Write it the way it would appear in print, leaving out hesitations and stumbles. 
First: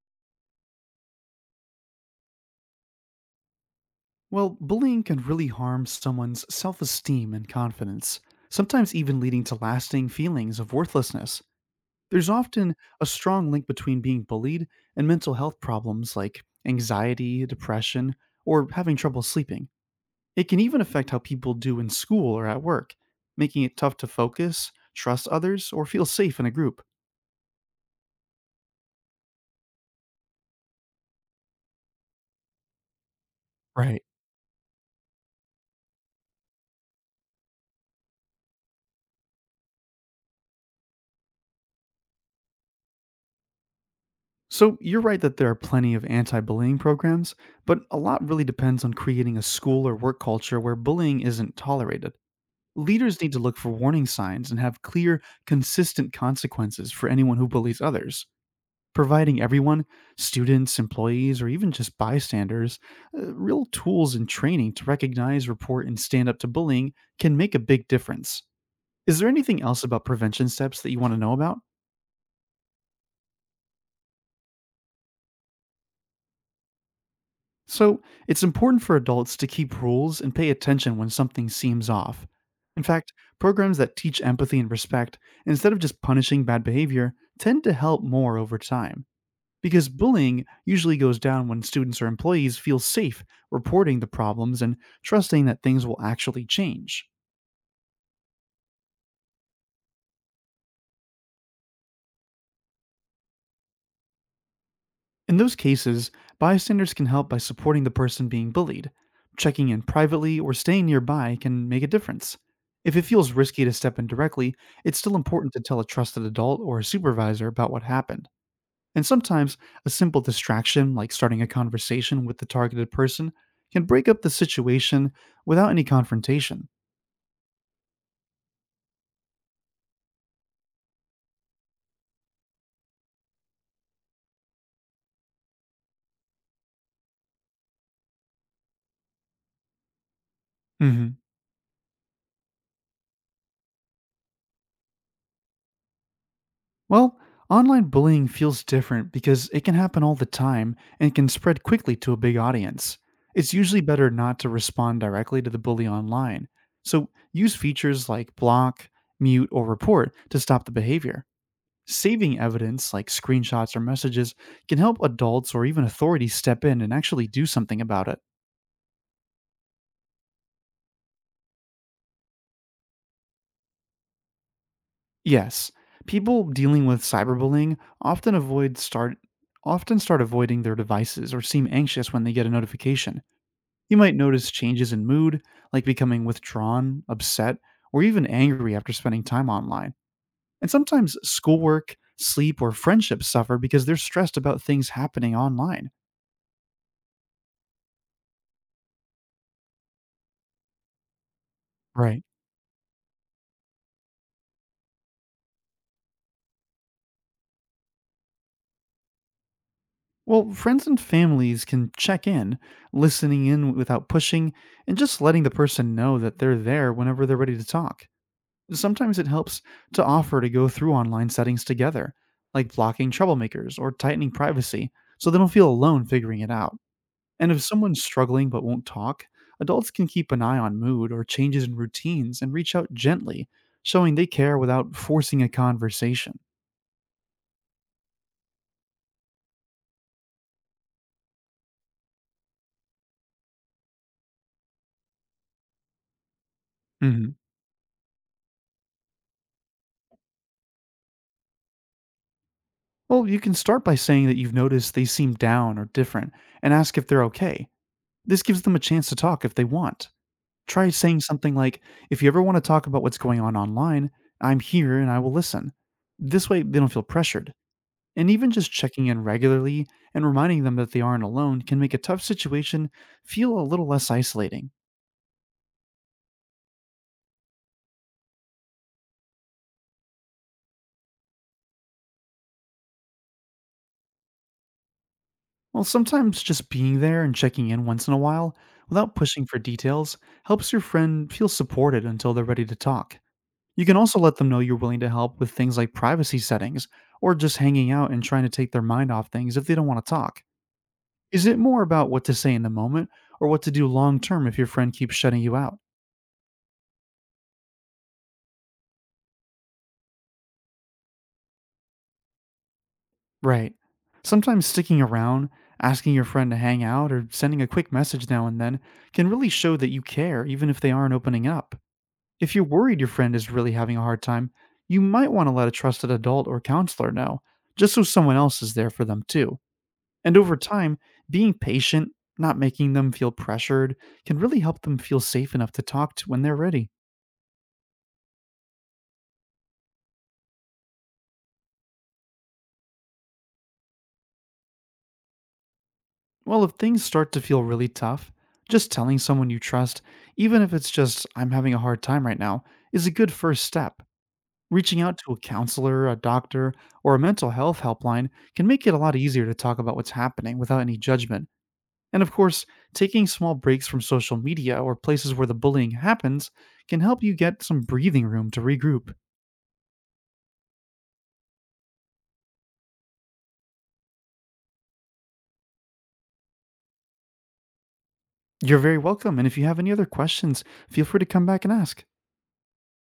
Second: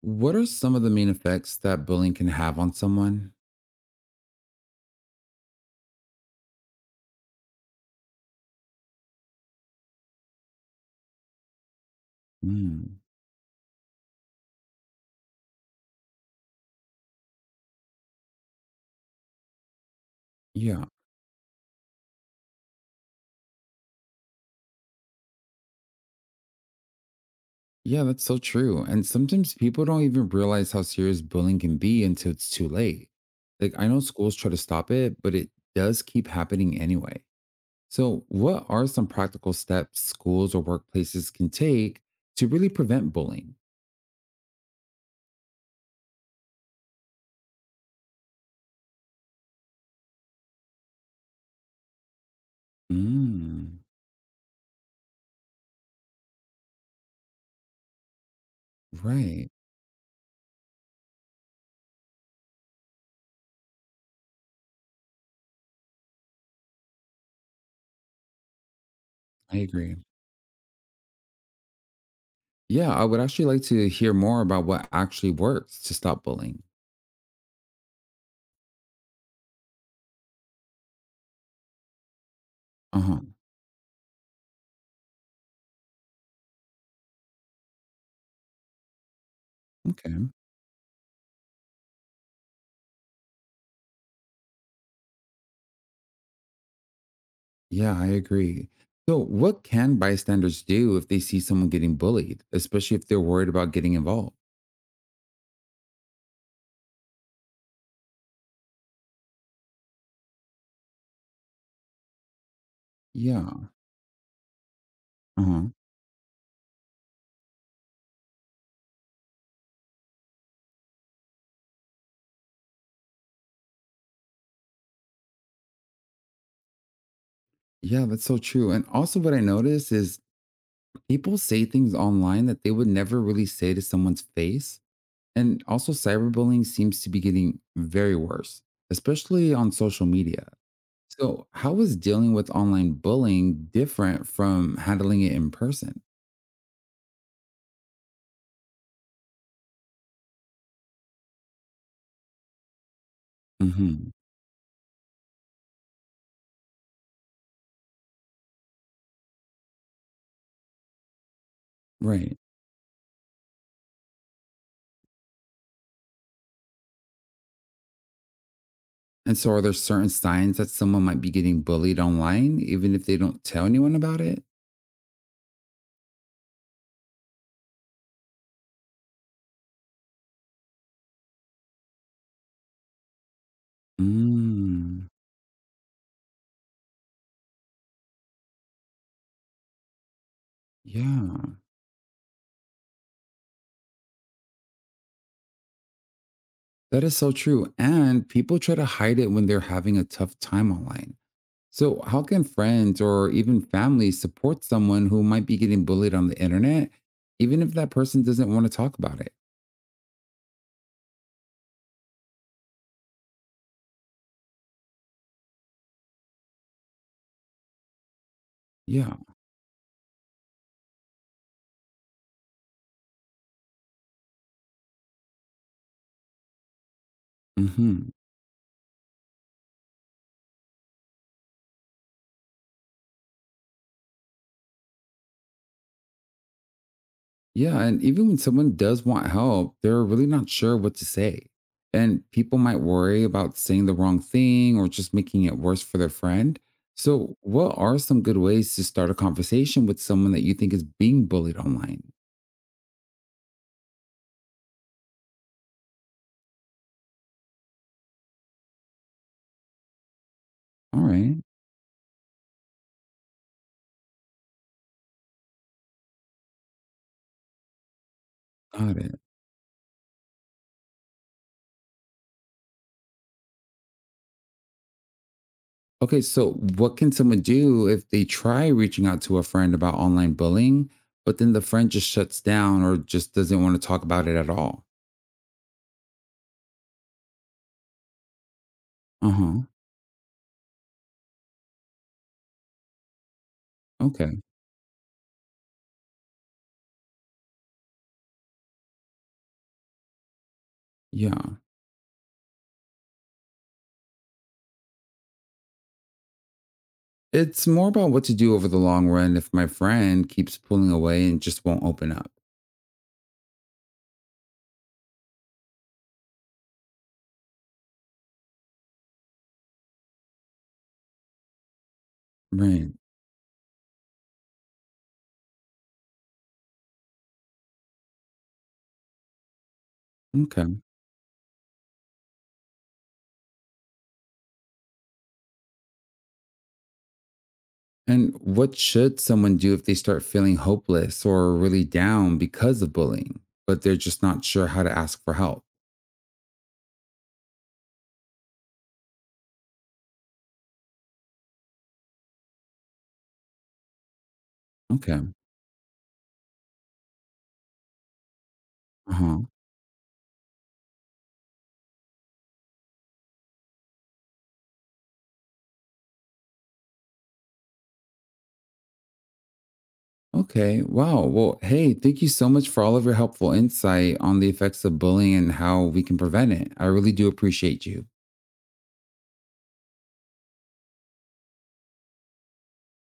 What are some of the main effects that bullying can have on someone? Well, bullying can really harm someone's self esteem and confidence, sometimes even leading to lasting feelings of worthlessness. There's often Mm, a strong link between being bullied and mental health problems like anxiety, depression, or having trouble sleeping. It can even yeah. affect how people do in school or at work, making it tough to focus, trust others, or feel safe in a group. Yeah, that's so true. And sometimes people don't even realize how serious bullying can be until it's too late. Like, I know Right. schools try to stop it, but it does keep happening anyway. So, what are some practical steps schools or workplaces can take to really prevent bullying? So you're right that there are plenty of anti bullying programs, but a lot really depends on creating a school or work culture where bullying isn't tolerated. Leaders need to look for Mm, warning signs and have clear, consistent consequences for anyone who bullies others, providing right. everyone, students, employees, or even just bystanders, real tools and training to recognize, report, and stand up to bullying can make a big difference. Is there I anything else agree. about prevention steps that you want to know about? Yeah, I would actually like to hear more about what actually works to stop bullying. So, it's important for adults to keep rules and pay attention when something seems off. In Uh fact, huh. programs that teach empathy and respect, instead of just punishing bad behavior, tend to help more over time. Because Okay. bullying usually goes down when students or employees feel safe reporting the problems and trusting that things will actually change. Yeah, I agree. So, what can bystanders do if they see someone getting bullied, especially if they're worried about getting involved? In those cases, bystanders can help by supporting the person being bullied. Checking in privately or staying nearby can make a difference. If it feels risky Yeah. to step in directly, it's still important to Uh-huh. tell a trusted adult or a supervisor about what happened. And sometimes, a simple distraction, like starting a conversation with the targeted person, can break up the situation without any confrontation. Yeah, that's so true. And also, what I notice is people say things online that they would never really say to someone's face. And also, cyberbullying seems to be getting very worse, especially on social media. Mhm. So, how is dealing with online bullying different from handling it in person? Well, online bullying feels different because it can happen all the time and can spread quickly to a big audience. It's usually better Hmm. not to respond directly to the bully online, so use features like block, mute, or report to stop the behavior. Right. Saving evidence like screenshots or messages can help adults or even authorities step in and actually do something about it. And so, are there certain signs that someone might be getting bullied online, even if they don't tell anyone about it? Yes, people dealing with cyberbullying often avoid start often start avoiding their devices or seem anxious when they get a notification. You might notice changes in Mm, mood, like becoming withdrawn, upset, or even angry after spending time online. And sometimes yeah, schoolwork, sleep, or friendships suffer because they're stressed about things happening online. that is so true. And people try to hide it when they're having a tough time online. So, Right. how can friends or even family support someone who might be getting bullied on the internet, even if that person doesn't want to talk about it? Well, friends and families can check in, listening in without pushing, and just letting the person know that they're there whenever they're ready to talk. Yeah. Sometimes it helps to offer to go through online settings together, like blocking troublemakers or tightening privacy, so they don't feel alone figuring it out. And if someone's Hmm. struggling but won't talk, adults can keep an eye on mood or changes in routines and reach out gently, showing they care without forcing a conversation. Yeah, and even when someone does want help, they're really not sure what to say. And people might worry about saying the wrong thing or just making it worse for their friend. Mhm. So, what are some good ways to start a conversation with someone that you think is being bullied online? Well, you can start by saying that you've noticed they seem down or different and ask if they're okay. This gives them a chance to talk if they want. Try All saying right, something like, "If you ever want to talk about what's going on online, I'm here and I will listen." This way, they don't feel pressured. And even just got checking it. in regularly and reminding them that they aren't alone can make a tough situation feel a little less isolating. Okay, so what can someone do if they try reaching out to a friend about online bullying, but then the friend just shuts down or just doesn't want to talk about it at all? Well, sometimes just being there and checking in once in a while, without Uh pushing for huh. details, helps your friend feel supported until they're ready to talk. You can also Okay. let them know you're willing to help with things like privacy settings or just hanging out and trying to take their mind off things if they don't want to talk. Is it Yeah. more about what to say in the moment or what to do long term if your friend keeps shutting you out? It's more about what to do over the long run if my friend keeps pulling away and just won't open up. Right. Sometimes sticking around, asking your friend to hang out, or sending a quick message now and then can really show that you care, even if they aren't opening up. If you're Right. worried your friend is really having a hard time, you might want to let a trusted adult or counselor know, just so someone else is there for them too. And over Okay. time, being patient, not making them feel pressured, can really help them feel safe enough to talk to when they're ready. And what should someone do if they start feeling hopeless or really down because of bullying, but they're just not sure how to ask for help? Well, if things start to feel really tough, just telling someone you trust, even if it's just, "I'm having a hard time right now," is a good first step. Reaching out Okay. to a counselor, a doctor, or a mental health helpline can make it a Uh lot huh. easier to talk about what's happening without any judgment. And of course, taking small breaks from social media or places where the bullying happens can help you get some breathing room to regroup. Okay. Wow. Well, hey, thank you so much for all of your helpful insight on the effects of bullying and how we can prevent it. I really do appreciate you. You're very welcome, and if you have any other questions, feel free to come back and ask.